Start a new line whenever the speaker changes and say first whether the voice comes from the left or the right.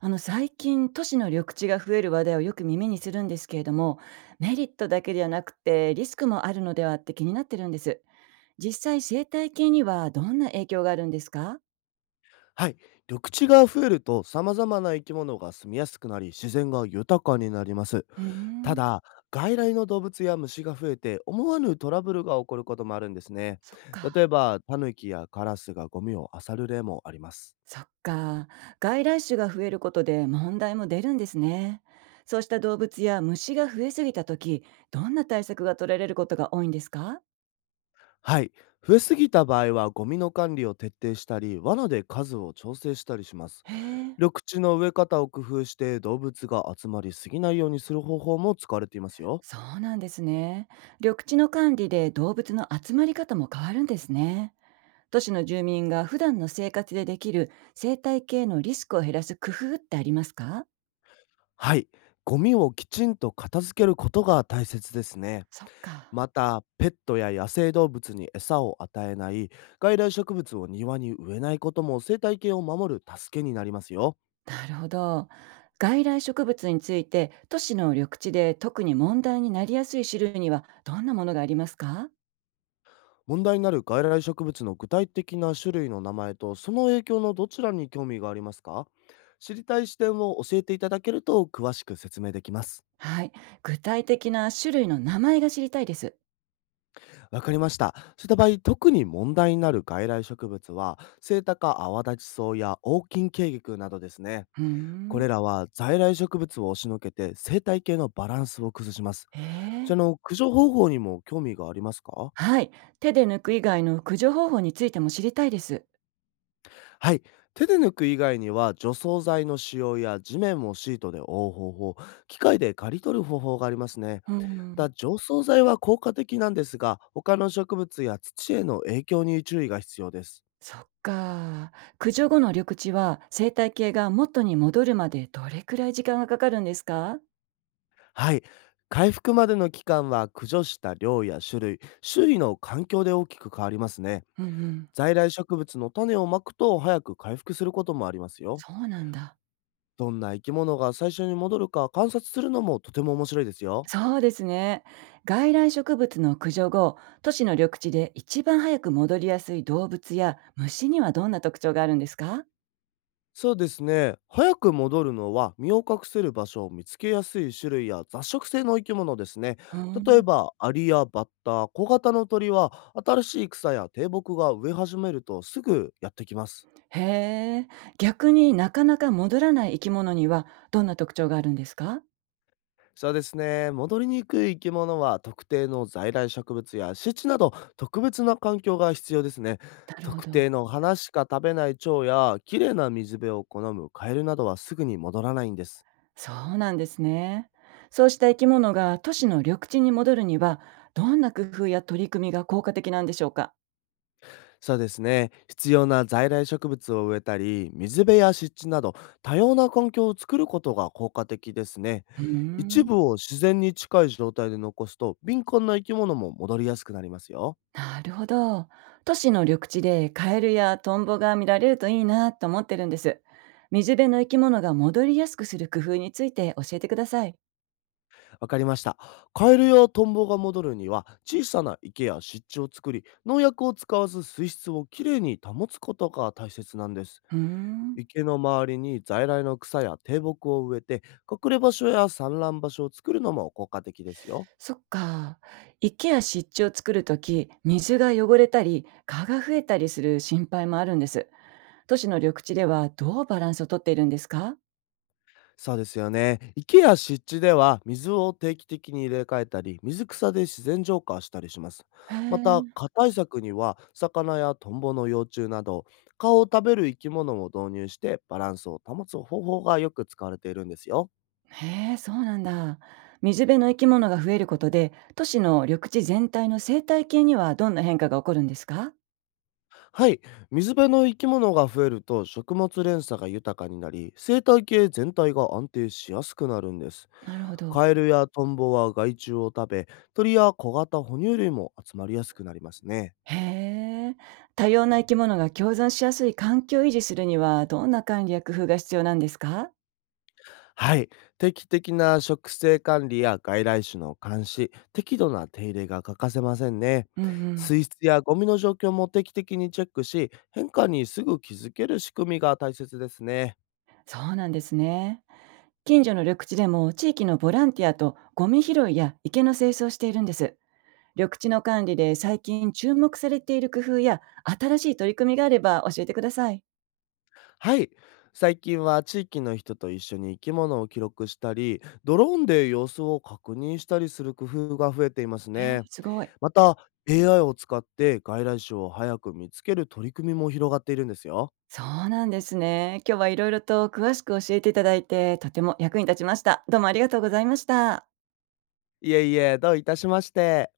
right: 最近都市の緑地が増える話題をよく耳にするんですけれども、メリットだけではなくてリスクもあるのではって気になってるんです。実際生態系にはどんな影響があるんですか？
left: はい。緑地が増えると様々な生き物が住みやすくなり、自然が豊かになります。
right: うー
left: た
right: ん。
left: だ、外来の動物や虫が増えて思わぬトラブルが起こることもあるんですね。
right: そっか。
left: 例えば、タヌキやカラスがゴミを漁る例もあります。
right: そっか。外来種が増えることで問題も出るんですね。そうした動物や虫が増えすぎた時、どんな対策が取られることが多いんですか？
left: はい。増えすぎた場合はゴミの管理を徹底したり、罠で数を調整したりします。
right: へえ。
left: 緑地の植え方を工夫して動物が集まりすぎないようにする方法も使われていますよ。
right: そうなんですね。緑地の管理で動物の集まり方も変わるんですね。都市の住民が普段の生活でできる生態系のリスクを減らす工夫ってありますか？
left: はい、ゴミをきちんと片付けることが大切ですね。
right: そっか。
left: また、ペットや野生動物に餌を与えない、外来植物を庭に植えないことも生態系を守る助けになりますよ。
right: なるほど。外来植物について都市の緑地で特に問題になりやすい種類にはどんなものがありますか？
left: 問題になる外来植物の具体的な種類の名前とその影響のどちらに興味がありますか？知りたい視点を教えていただけると詳しく説明できます。
right: はい。具体的な種類の名前が知りたいです。
left: わかりました。そういった場合、特に問題になる外来植物は、セイタカアワダチソウやオオキンケイギクなどですね。
right: うー
left: こ
right: ん。
left: れらは在来植物を押しのけて生態系のバランスを崩します。
right: え
left: じゃあ
right: え。
left: の駆除方法にも興味がありますか？
right: はい。手で抜く以外の駆除方法についても知りたいです。
left: はい。手で抜く以外には除草剤の使用や地面をシートで覆う方法、機械で刈り取る方法がありますね。
right: うん。
left: 除草剤は効果的なんですが、他の植物や土への影響に注意が必要です。
right: そっか。駆除後の緑地は生態系が元に戻るまでどれくらい時間がかかるんですか？
left: はい。回復までの期間は駆除した量や種類、周囲の環境で大きく変わりますね。
right: うんうん。
left: 在来植物の種をまくと早く回復することもありますよ。
right: そうなんだ。
left: どんな生き物が最初に戻るか観察するのもとても面白いですよ。
right: そうですね。外来植物の駆除後、都市の緑地で一番早く戻りやすい動物や虫にはどんな特徴があるんですか？
left: そうですね。早く戻るのは身を隠せる場所を見つけやすい種類や雑食性の生き物ですね。
right: う
left: 例
right: ん、
left: えばアリやバッタ、小型の鳥は新しい草や低木が植え始めるとすぐやってきます。
right: へえ。逆になかなか戻らない生き物にはどんな特徴があるんですか？
left: そうですね。戻りにくい生き物は特定の在来植物や湿地など特別な環境が必要ですね。
right: なるほ
left: 特定
right: ど。
left: の花しか食べない蝶や綺麗な水辺を好むカエルなどはすぐに戻らないんです。
right: そうなんですね。そうした生き物が都市の緑地に戻るには、どんな工夫や取り組みが効果的なんでしょうか？
left: そうですね。必要な在来植物を植えたり、水辺や湿地など多様な環境を作ることが効果的ですね。
right: うー
left: 一
right: ん。
left: 部を自然に近い状態で残すと敏感な生き物も戻りやすくなりますよ。
right: なるほど。都市の緑地でカエルやトンボが見られるといいなと思ってるんです。水辺の生き物が戻りやすくする工夫について教えてください。
left: わかりました。カエルやトンボが戻るには、小さな池や湿地を作り、農薬を使わず水質をきれいに保つことが大切なんです。
right: うーん、
left: 池の周りに在来の草や低木を植えて、隠れ場所や産卵場所を作るのも効果的ですよ。
right: そっか。池や湿地を作るとき、水が汚れたり、蚊が増えたりする心配もあるんです。都市の緑地ではどうバランスをとっているんですか？
left: そうですよね。池や湿地では水を定期的に入れ替えたり、水草で自然浄化したりします。
right: へ
left: また、
right: え。
left: 蚊対策には魚やトンボの幼虫など、蚊を食べる生き物も導入してバランスを保つ方法がよく使われているんですよ。
right: へえ、そうなんだ。水辺の生き物が増えることで、都市の緑地全体の生態系にはどんな変化が起こるんですか？
left: はい、水辺の生き物が増えると食物連鎖が豊かになり、生態系全体が安定しやすくなるんです。
right: なるほど。
left: カエルやトンボは害虫を食べ、鳥や小型哺乳類も集まりやすくなりますね。
right: へえ。多様な生き物が共存しやすい環境を維持するには、どんな管理や工夫が必要なんですか？
left: はい。定期的な食生管理や外来種の監視、適度な手入れが欠かせませんね。
right: うんうん。
left: 水質やゴミの状況も定期的にチェックし、変化にすぐ気づける仕組みが大切ですね。
right: そうなんですね。近所の緑地でも地域のボランティアとゴミ拾いや池の清掃をしているんです。緑地の管理で最近注目されている工夫や新しい取り組みがあれば教えてください。
left: はい。最近は地域の人と一緒に生き物を記録したり、ドローンで様子を確認したりする工夫が増えています
right: へえ
left: ね。
right: すごい。
left: また、AI を使って外来種を早く見つける取り組みも広がっているんですよ。
right: そうなんですね。今日はいろいろと詳しく教えていただいて、とても役に立ちました。どうもありがとうございました。
left: いえいえ、どういたしまして。